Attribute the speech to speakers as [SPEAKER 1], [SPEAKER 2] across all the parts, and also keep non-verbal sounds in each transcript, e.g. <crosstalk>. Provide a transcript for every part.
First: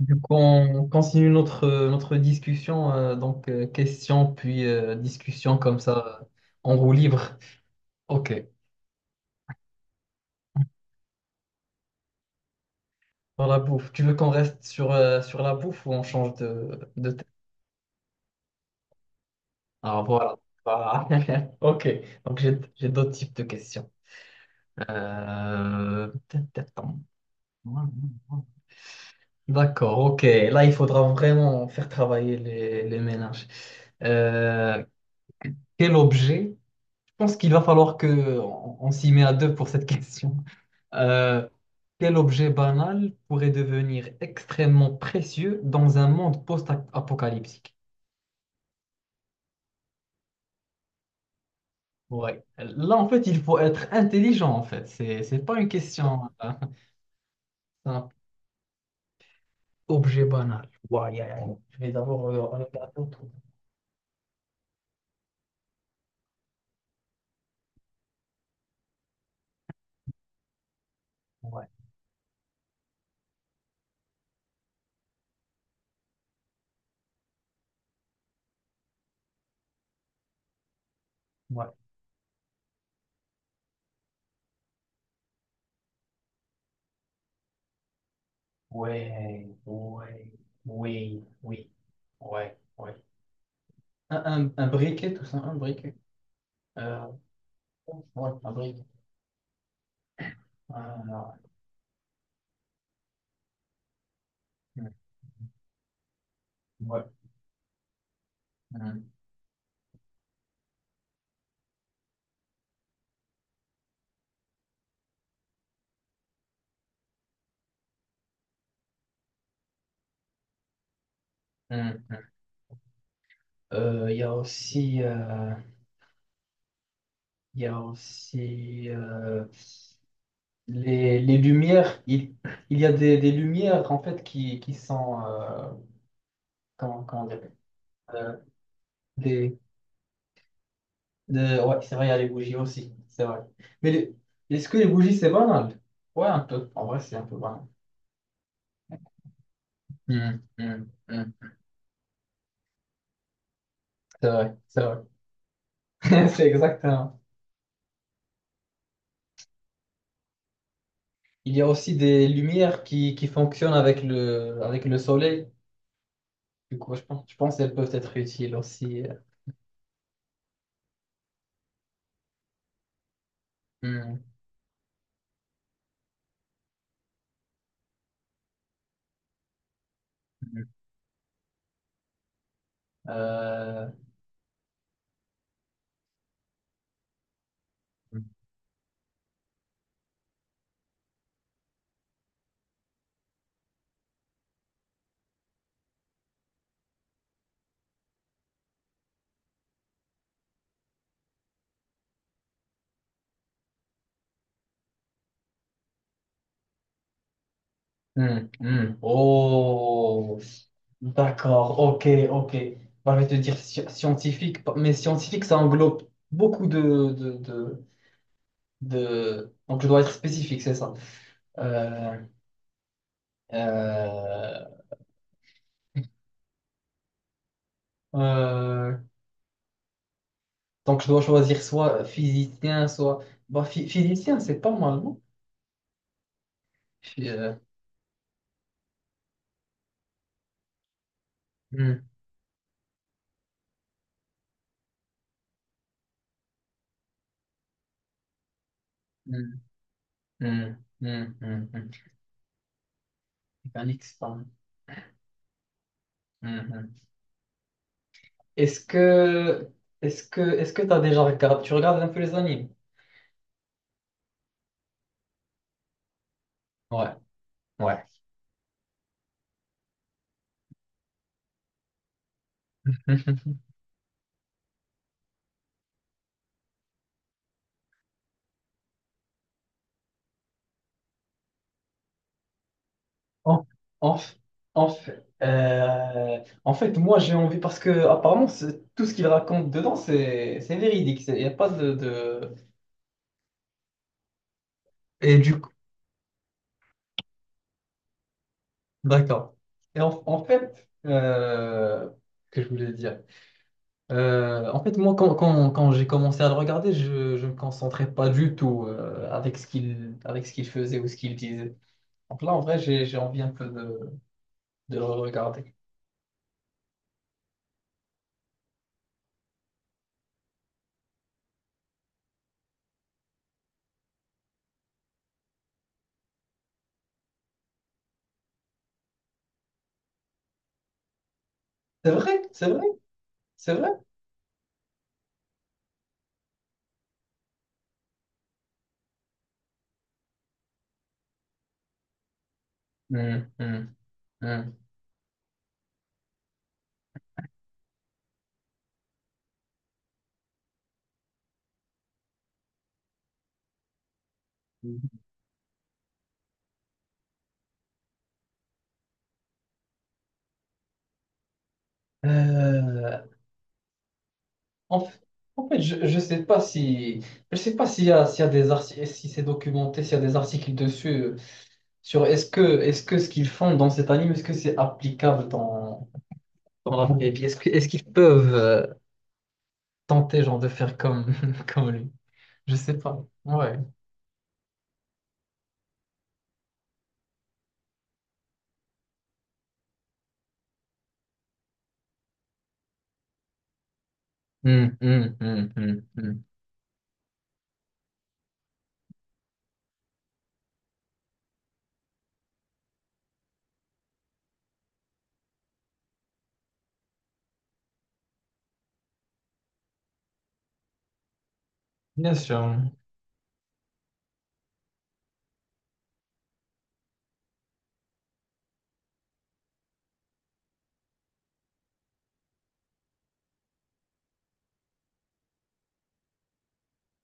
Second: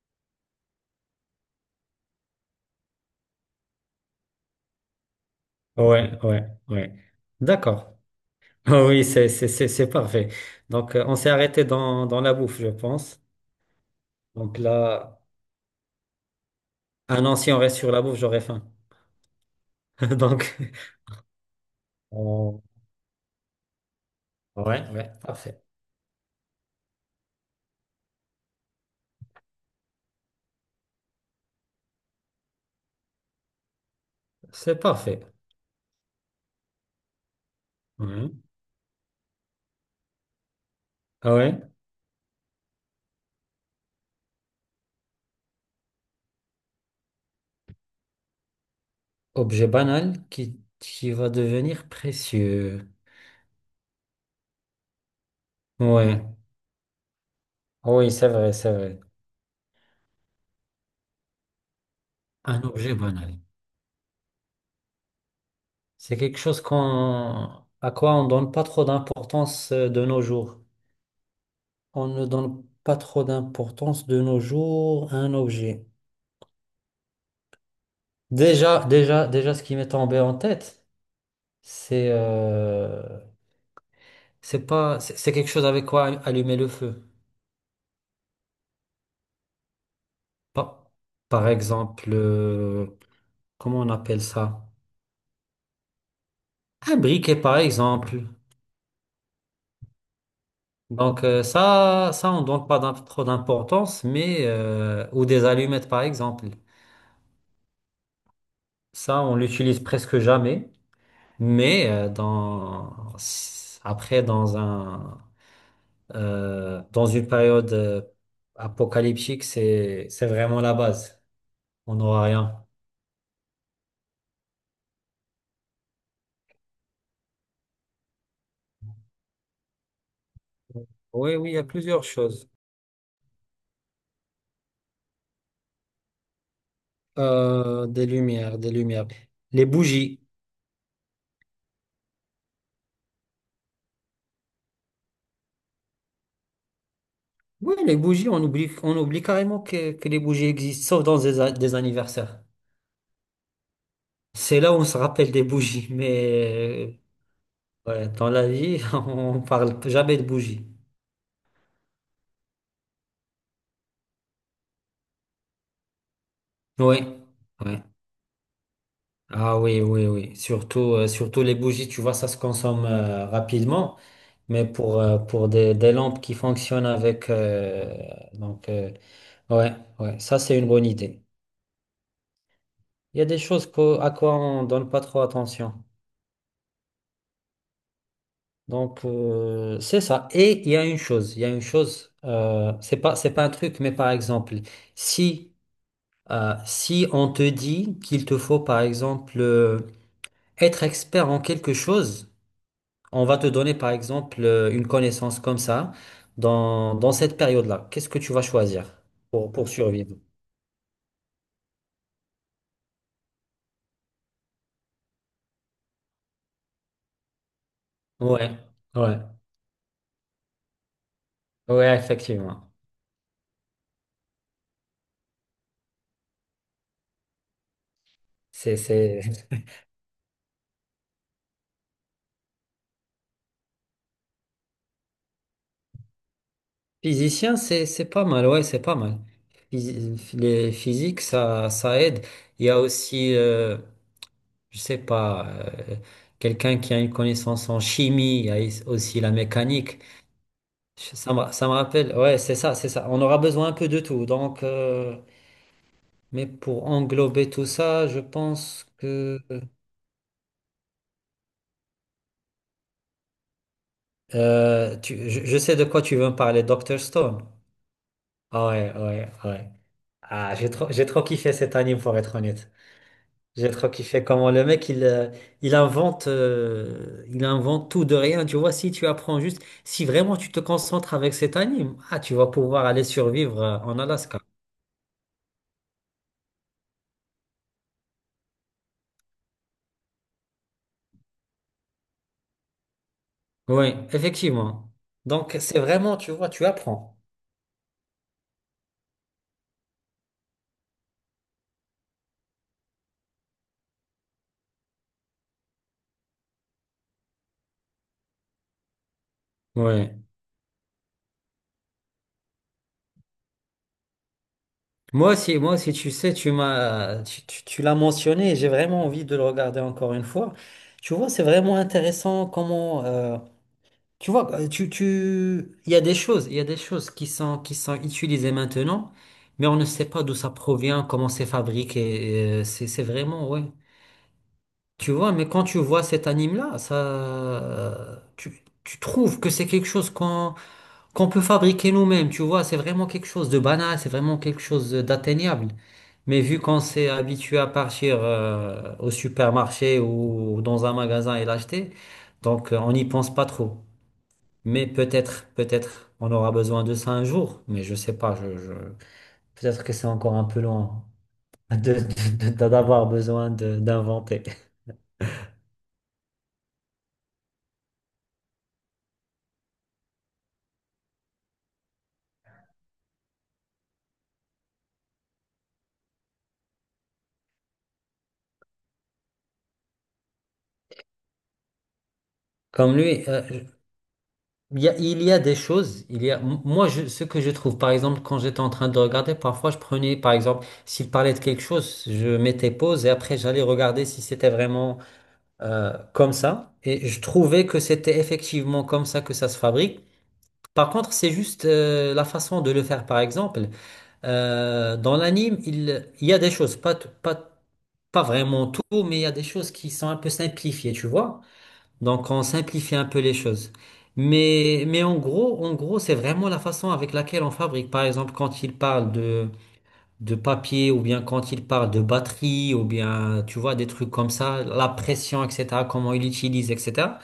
[SPEAKER 1] Du coup, on continue notre discussion, donc question puis discussion comme
[SPEAKER 2] Ouais,
[SPEAKER 1] ça,
[SPEAKER 2] ouais,
[SPEAKER 1] en roue
[SPEAKER 2] ouais.
[SPEAKER 1] libre.
[SPEAKER 2] D'accord. <laughs>
[SPEAKER 1] Ok,
[SPEAKER 2] Oui, c'est parfait. Donc, on s'est arrêté dans la bouffe, je pense.
[SPEAKER 1] pour la bouffe. Tu veux qu'on
[SPEAKER 2] Donc
[SPEAKER 1] reste sur,
[SPEAKER 2] là,
[SPEAKER 1] euh, sur la bouffe ou on change de
[SPEAKER 2] ah
[SPEAKER 1] thème?
[SPEAKER 2] non, si on reste sur la bouffe, j'aurais faim.
[SPEAKER 1] Ah voilà.
[SPEAKER 2] <laughs> Donc,
[SPEAKER 1] Voilà. <laughs> Ok, donc j'ai
[SPEAKER 2] on-
[SPEAKER 1] j'ai d'autres types de questions.
[SPEAKER 2] ouais, ouais, parfait.
[SPEAKER 1] Euh, D'accord, ok. Là, il faudra vraiment faire travailler les ménages.
[SPEAKER 2] C'est
[SPEAKER 1] Euh,
[SPEAKER 2] parfait.
[SPEAKER 1] Quel objet? Je pense qu'il va falloir que
[SPEAKER 2] Ouais.
[SPEAKER 1] on s'y met à deux pour cette question.
[SPEAKER 2] Ah
[SPEAKER 1] Euh,
[SPEAKER 2] ouais.
[SPEAKER 1] Quel objet banal pourrait devenir extrêmement précieux dans un monde post-apocalyptique?
[SPEAKER 2] Objet banal qui va devenir
[SPEAKER 1] Ouais.
[SPEAKER 2] précieux.
[SPEAKER 1] Là, en fait, il faut être intelligent, en fait. C'est pas une
[SPEAKER 2] Ouais.
[SPEAKER 1] question
[SPEAKER 2] Ah oui,
[SPEAKER 1] simple.
[SPEAKER 2] c'est vrai, c'est vrai.
[SPEAKER 1] Objet banal. Ouais, ouais, ouais. Je vais d'abord
[SPEAKER 2] Un
[SPEAKER 1] regarder
[SPEAKER 2] objet
[SPEAKER 1] autour.
[SPEAKER 2] banal. C'est quelque chose à quoi on donne pas trop d'importance de nos jours.
[SPEAKER 1] Ouais,
[SPEAKER 2] On ne donne pas trop d'importance de nos jours à un objet. Déjà, ce qui m'est tombé en tête,
[SPEAKER 1] ouais,
[SPEAKER 2] c'est euh, c'est pas, c'est quelque chose avec quoi allumer le feu.
[SPEAKER 1] ouais, ouais,
[SPEAKER 2] Par,
[SPEAKER 1] oui,
[SPEAKER 2] par
[SPEAKER 1] oui,
[SPEAKER 2] exemple,
[SPEAKER 1] ouais, ouais.
[SPEAKER 2] comment on
[SPEAKER 1] Un,
[SPEAKER 2] appelle
[SPEAKER 1] un,
[SPEAKER 2] ça?
[SPEAKER 1] un briquet, tout ça, un briquet.
[SPEAKER 2] Un
[SPEAKER 1] Euh,
[SPEAKER 2] briquet, par exemple.
[SPEAKER 1] ouais, un briquet.
[SPEAKER 2] Donc
[SPEAKER 1] Ah,
[SPEAKER 2] ça, on donne pas trop d'importance, mais
[SPEAKER 1] ouais.
[SPEAKER 2] ou des allumettes, par exemple.
[SPEAKER 1] Hmm, ouais. Hmm,
[SPEAKER 2] Ça, on l'utilise presque jamais, mais dans un dans une période apocalyptique, c'est vraiment la base.
[SPEAKER 1] hmm,
[SPEAKER 2] On
[SPEAKER 1] hmm.
[SPEAKER 2] n'aura rien.
[SPEAKER 1] Euh, Il y a aussi. euh, Il y a aussi les,
[SPEAKER 2] Oui,
[SPEAKER 1] les
[SPEAKER 2] oui, il y a
[SPEAKER 1] lumières.
[SPEAKER 2] plusieurs
[SPEAKER 1] Il,
[SPEAKER 2] choses.
[SPEAKER 1] il y a des lumières en fait qui sont comment dire
[SPEAKER 2] Des
[SPEAKER 1] euh,
[SPEAKER 2] lumières, des lumières.
[SPEAKER 1] des,
[SPEAKER 2] Les bougies.
[SPEAKER 1] ouais, c'est vrai, il y a les bougies aussi, c'est vrai. Mais est-ce que les bougies c'est banal? Ouais, un peu. En vrai, c'est un peu banal.
[SPEAKER 2] Oui, les bougies, on oublie carrément que les
[SPEAKER 1] Hmm,
[SPEAKER 2] bougies
[SPEAKER 1] hmm,
[SPEAKER 2] existent, sauf dans
[SPEAKER 1] hmm.
[SPEAKER 2] des anniversaires.
[SPEAKER 1] C'est vrai,
[SPEAKER 2] C'est là où
[SPEAKER 1] c'est
[SPEAKER 2] on se
[SPEAKER 1] vrai.
[SPEAKER 2] rappelle des bougies,
[SPEAKER 1] <laughs> C'est
[SPEAKER 2] mais
[SPEAKER 1] exactement.
[SPEAKER 2] ouais, dans la vie, <laughs> on parle jamais de bougies.
[SPEAKER 1] Il y a aussi des lumières qui fonctionnent avec le soleil. Du coup,
[SPEAKER 2] Oui,
[SPEAKER 1] je pense qu'elles
[SPEAKER 2] oui.
[SPEAKER 1] peuvent être utiles aussi.
[SPEAKER 2] Ah oui, oui, oui. Surtout, surtout les bougies, tu vois, ça se consomme rapidement.
[SPEAKER 1] Hmm,
[SPEAKER 2] Mais pour des lampes qui fonctionnent avec... donc, euh, ouais, ouais, ça c'est
[SPEAKER 1] hmm.
[SPEAKER 2] une bonne idée. Il y a des choses
[SPEAKER 1] Euh,
[SPEAKER 2] à quoi on donne pas trop attention. Donc, c'est ça. Et il y a une chose, il y a une chose, c'est pas un truc, mais par exemple, si, si on te dit qu'il te faut, par exemple, être expert en quelque chose. On va te donner par exemple une connaissance comme ça dans cette période-là. Qu'est-ce que tu vas
[SPEAKER 1] Hmm, hmm.
[SPEAKER 2] choisir pour survivre?
[SPEAKER 1] Oh, d'accord, ok, ok. Bah, je vais te dire scientifique, mais scientifique, ça englobe beaucoup de, de, de,
[SPEAKER 2] Ouais, ouais,
[SPEAKER 1] de- Donc, je dois être spécifique, c'est ça.
[SPEAKER 2] ouais,
[SPEAKER 1] Euh,
[SPEAKER 2] effectivement.
[SPEAKER 1] euh,
[SPEAKER 2] C'est,
[SPEAKER 1] euh,
[SPEAKER 2] c'est... <laughs>
[SPEAKER 1] donc, je dois choisir soit physicien, soit... Bah, physicien, c'est pas mal, non? Phy- euh,
[SPEAKER 2] Physicien, c'est pas mal, ouais, c'est pas mal. Les physiques, ça
[SPEAKER 1] hmm,
[SPEAKER 2] aide. Il y a aussi, je sais pas, quelqu'un qui a une connaissance en chimie, il y a aussi la
[SPEAKER 1] hmm,
[SPEAKER 2] mécanique.
[SPEAKER 1] hmm, hmm, hmm,
[SPEAKER 2] Ça me
[SPEAKER 1] hmm.
[SPEAKER 2] rappelle, ouais, c'est ça, c'est ça. On aura besoin un peu de
[SPEAKER 1] Mécanique, c'est
[SPEAKER 2] tout.
[SPEAKER 1] pas mal.
[SPEAKER 2] Donc, mais
[SPEAKER 1] Hmm,
[SPEAKER 2] pour
[SPEAKER 1] hmm.
[SPEAKER 2] englober tout ça, je
[SPEAKER 1] Est-ce
[SPEAKER 2] pense que
[SPEAKER 1] que... Est-ce que t'as déjà regardé... Tu regardes un peu les animes?
[SPEAKER 2] je sais de quoi tu veux me parler, Dr.
[SPEAKER 1] Ouais.
[SPEAKER 2] Stone.
[SPEAKER 1] Ouais.
[SPEAKER 2] Ah ouais, ouais, ouais. Ah, j'ai trop kiffé cet anime pour être honnête.
[SPEAKER 1] <laughs>
[SPEAKER 2] J'ai trop kiffé comment le mec il invente tout de rien. Tu vois, si tu apprends juste, si vraiment tu te concentres avec cet anime, ah, tu vas pouvoir aller survivre
[SPEAKER 1] En,
[SPEAKER 2] en
[SPEAKER 1] en, f-
[SPEAKER 2] Alaska.
[SPEAKER 1] en fait, moi j'ai envie parce que apparemment tout ce qu'il raconte dedans c'est véridique. Il n'y a pas de.
[SPEAKER 2] Oui, effectivement.
[SPEAKER 1] Et
[SPEAKER 2] Donc
[SPEAKER 1] du coup,
[SPEAKER 2] c'est vraiment, tu vois, tu apprends.
[SPEAKER 1] d'accord. Et en fait, que je voulais dire. En fait, moi quand j'ai commencé à le regarder, je me concentrais pas du tout avec ce
[SPEAKER 2] Oui.
[SPEAKER 1] qu'il avec ce qu'il faisait ou ce qu'il disait. Donc là, en vrai, j'ai envie un peu de le regarder.
[SPEAKER 2] Moi aussi, tu sais, tu m'as, tu- tu l'as mentionné et j'ai vraiment envie de le regarder encore une fois. Tu vois, c'est vraiment intéressant comment, il y a des choses, il y a des choses qui sont utilisées maintenant, mais on ne sait pas d'où ça provient, comment c'est
[SPEAKER 1] C'est vrai,
[SPEAKER 2] fabriqué.
[SPEAKER 1] c'est vrai,
[SPEAKER 2] C'est vraiment, ouais.
[SPEAKER 1] c'est vrai.
[SPEAKER 2] Tu vois, mais quand tu vois cet anime-là, tu trouves que c'est quelque chose qu'on peut fabriquer nous-mêmes, tu vois, c'est vraiment quelque
[SPEAKER 1] Hmm,
[SPEAKER 2] chose de
[SPEAKER 1] hmm,
[SPEAKER 2] banal, c'est vraiment quelque
[SPEAKER 1] hmm.
[SPEAKER 2] chose d'atteignable. Mais vu qu'on s'est habitué à partir au supermarché ou dans un magasin et l'acheter, donc on n'y pense pas trop. Mais peut-être, peut-être, on aura besoin de ça un jour, mais je sais pas, je- peut-être que c'est encore un peu loin d'avoir
[SPEAKER 1] Euh,
[SPEAKER 2] besoin d'inventer.
[SPEAKER 1] en, f- en fait, je ne sais pas si je sais pas s'il y a des articles, si c'est documenté, s'il y a des articles dessus sur est-ce que ce qu'ils font dans cet anime, est-ce que c'est applicable dans la vraie vie? Est-ce qu'ils peuvent tenter genre de faire comme <laughs> comme lui? Je
[SPEAKER 2] Comme
[SPEAKER 1] sais
[SPEAKER 2] lui,
[SPEAKER 1] pas. Ouais.
[SPEAKER 2] il y a, il y a des choses, il y a, m- moi, je, ce que je trouve, par exemple, quand j'étais en train de regarder, parfois, je prenais, par exemple, s'il parlait de quelque chose, je mettais pause et après, j'allais regarder si c'était
[SPEAKER 1] Hmm,
[SPEAKER 2] vraiment
[SPEAKER 1] hmm, hmm, hmm, hmm.
[SPEAKER 2] comme ça. Et je trouvais que c'était effectivement comme ça que ça se fabrique. Par contre, c'est juste la façon de le faire, par exemple. Dans l'anime, il y a des choses, pas, t- pas, pas vraiment tout, mais il y a des choses qui sont un peu simplifiées, tu vois. Donc,
[SPEAKER 1] Bien
[SPEAKER 2] on
[SPEAKER 1] sûr.
[SPEAKER 2] simplifie un peu les choses. Mais en gros, c'est vraiment la façon avec laquelle on fabrique. Par exemple, quand il parle de papier, ou bien quand il parle de batterie, ou bien, tu vois, des trucs comme ça, la pression, etc., comment il utilise, etc.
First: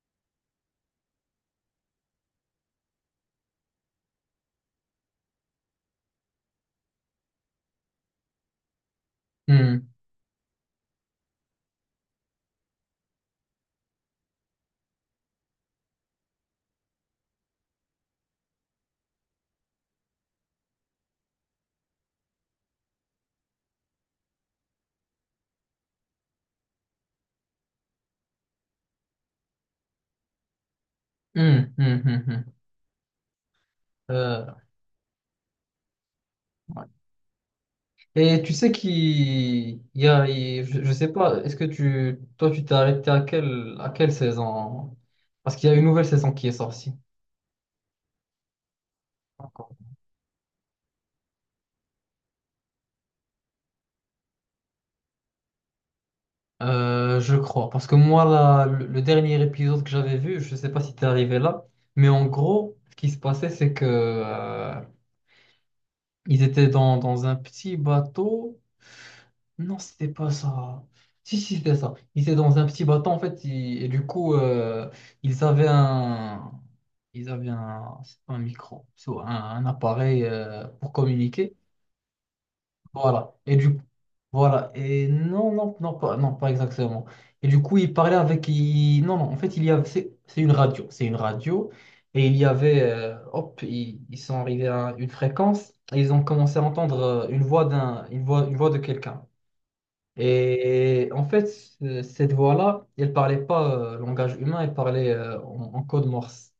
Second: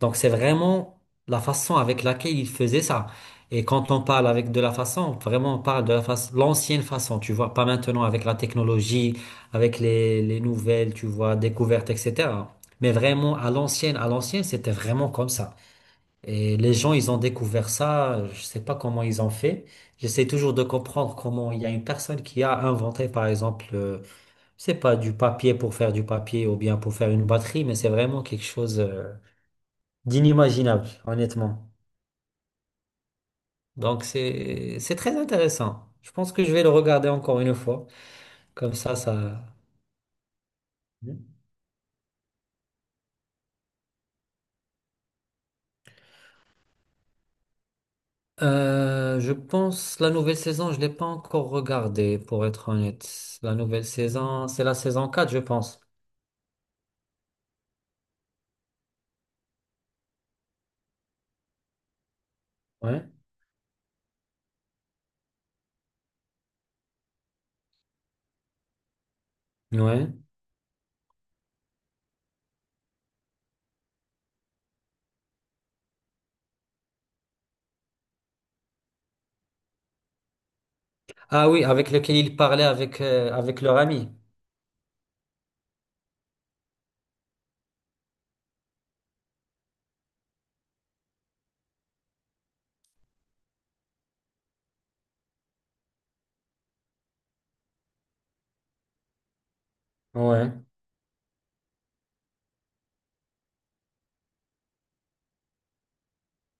[SPEAKER 2] Donc, c'est vraiment la façon avec laquelle il faisait ça. Et quand on parle avec de la façon, vraiment, on parle de la façon, l'ancienne façon, tu vois, pas maintenant avec la technologie, avec
[SPEAKER 1] Hmm,
[SPEAKER 2] les nouvelles, tu vois, découvertes, etc. Mais vraiment, à l'ancienne, c'était vraiment comme ça. Et les gens, ils ont découvert ça, je sais pas comment ils ont fait. J'essaie toujours de comprendre comment il y a une personne qui a inventé, par exemple, je sais pas, du papier pour faire du papier ou bien pour faire une batterie, mais c'est vraiment quelque chose, d'inimaginable, honnêtement.
[SPEAKER 1] hmm, hmm, hmm, hmm.
[SPEAKER 2] Donc
[SPEAKER 1] Euh,
[SPEAKER 2] c'est très intéressant. Je pense que je vais le regarder encore une fois.
[SPEAKER 1] Et tu sais
[SPEAKER 2] Comme
[SPEAKER 1] qu'il
[SPEAKER 2] ça...
[SPEAKER 1] il y a, il- je sais pas, est-ce que toi, tu t'es arrêté à quelle saison? Parce qu'il y a une nouvelle saison qui est sortie.
[SPEAKER 2] Je
[SPEAKER 1] Encore.
[SPEAKER 2] pense la nouvelle saison, je l'ai pas encore regardée, pour être honnête. La nouvelle saison, c'est la saison 4, je pense.
[SPEAKER 1] Je crois. Parce que moi, là, le dernier épisode que j'avais vu, je sais pas si t'es arrivé là, mais en gros, ce
[SPEAKER 2] Ouais.
[SPEAKER 1] qui se passait, c'est que, ils étaient dans un petit bateau. Non, c'était
[SPEAKER 2] Ouais.
[SPEAKER 1] pas ça. Si, si, c'était ça. Ils étaient dans un petit bateau, en fait, et du coup, ils avaient un. Ils avaient un micro, un appareil pour
[SPEAKER 2] Ah
[SPEAKER 1] communiquer.
[SPEAKER 2] oui, avec lequel ils parlaient avec,
[SPEAKER 1] Voilà. Et
[SPEAKER 2] avec leur
[SPEAKER 1] du
[SPEAKER 2] ami.
[SPEAKER 1] voilà. Et non, non, non, pas, non, pas exactement. Et du coup, ils parlaient avec. Non, non, en fait, il y avait. C'est une radio. C'est une radio. Et il y avait. Hop, ils sont arrivés à une fréquence. Et ils ont commencé à entendre une voix d'un, une voix de quelqu'un.
[SPEAKER 2] Ouais,
[SPEAKER 1] Et en fait, cette voix-là, elle parlait pas langage humain, elle parlait en code morse.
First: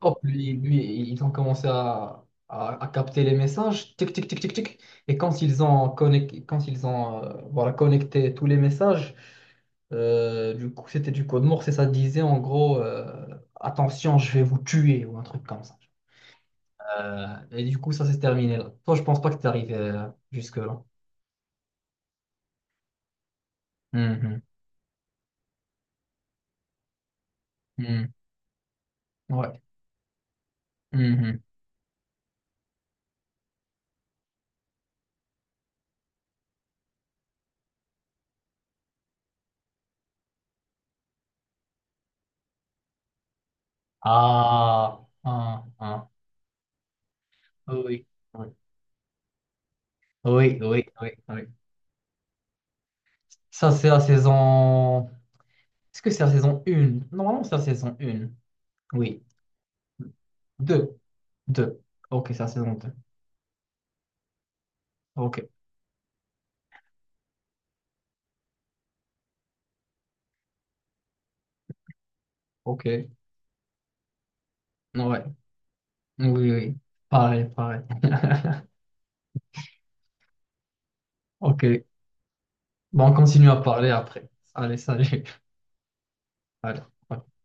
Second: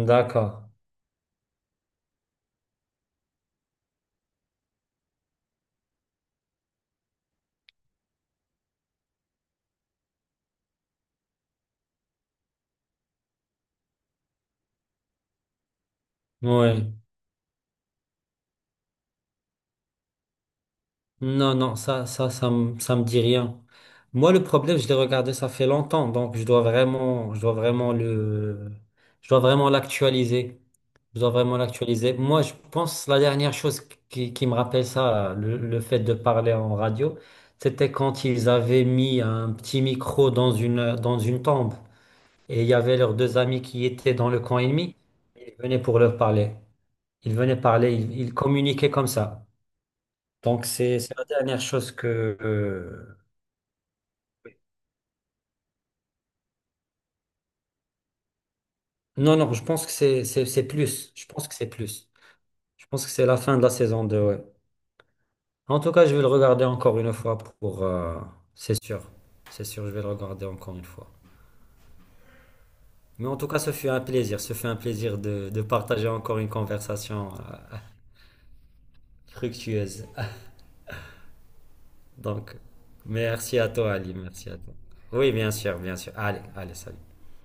[SPEAKER 1] Hop,
[SPEAKER 2] d'accord.
[SPEAKER 1] ils ont commencé à capter les messages, tic, tic, tic, tic, tic. Et quand quand ils ont voilà, connecté tous les messages, du coup, c'était du code morse et ça disait en gros, attention, je vais vous tuer ou un truc comme ça.
[SPEAKER 2] Ouais.
[SPEAKER 1] Euh, et du coup, ça s'est terminé là. Toi, je pense pas que t'es arrivé jusque-là.
[SPEAKER 2] Non, non, ça me dit rien. Moi,
[SPEAKER 1] Mhm.
[SPEAKER 2] le problème, je l'ai regardé, ça fait longtemps, donc je dois vraiment
[SPEAKER 1] Mhm.
[SPEAKER 2] je dois
[SPEAKER 1] Ouais.
[SPEAKER 2] vraiment l'actualiser. Je dois
[SPEAKER 1] Mhm.
[SPEAKER 2] vraiment l'actualiser. Moi, je pense la dernière chose qui me rappelle ça, le fait de parler en radio, c'était quand ils avaient mis un petit micro dans une tombe. Et il y avait leurs deux amis qui étaient dans le camp ennemi.
[SPEAKER 1] Ah,
[SPEAKER 2] Ils
[SPEAKER 1] ah,
[SPEAKER 2] venaient pour
[SPEAKER 1] ah.
[SPEAKER 2] leur parler. Ils venaient parler,
[SPEAKER 1] Oui.
[SPEAKER 2] ils
[SPEAKER 1] Oui,
[SPEAKER 2] communiquaient comme ça.
[SPEAKER 1] oui,
[SPEAKER 2] Donc
[SPEAKER 1] oui, oui.
[SPEAKER 2] c'est la
[SPEAKER 1] Oui.
[SPEAKER 2] dernière chose que...
[SPEAKER 1] Ça, c'est la saison. Est-ce que c'est la saison 1? Normalement, c'est la saison 1. Oui.
[SPEAKER 2] non, non, je pense que c'est
[SPEAKER 1] Deux.
[SPEAKER 2] plus. Je pense que c'est
[SPEAKER 1] Deux.
[SPEAKER 2] plus.
[SPEAKER 1] Ok, c'est la saison
[SPEAKER 2] Je
[SPEAKER 1] 2.
[SPEAKER 2] pense que c'est la fin de la saison 2. Ouais.
[SPEAKER 1] Ok.
[SPEAKER 2] En tout cas, je vais le regarder encore une fois pour... c'est sûr. C'est sûr, je vais le regarder encore une fois.
[SPEAKER 1] Ok.
[SPEAKER 2] Mais en tout cas, ce fut un plaisir. Ce fut un plaisir
[SPEAKER 1] Ouais.
[SPEAKER 2] de partager encore une
[SPEAKER 1] Oui, oui.
[SPEAKER 2] conversation
[SPEAKER 1] Pareil, pareil. <laughs>
[SPEAKER 2] fructueuse.
[SPEAKER 1] Ok.
[SPEAKER 2] Donc,
[SPEAKER 1] Bon, on continue à
[SPEAKER 2] merci à
[SPEAKER 1] parler
[SPEAKER 2] toi, Ali.
[SPEAKER 1] après.
[SPEAKER 2] Merci à toi.
[SPEAKER 1] Allez, salut.
[SPEAKER 2] Oui, bien sûr, bien sûr. Allez,
[SPEAKER 1] <laughs>
[SPEAKER 2] allez,
[SPEAKER 1] Allez.
[SPEAKER 2] salut.
[SPEAKER 1] Ouais.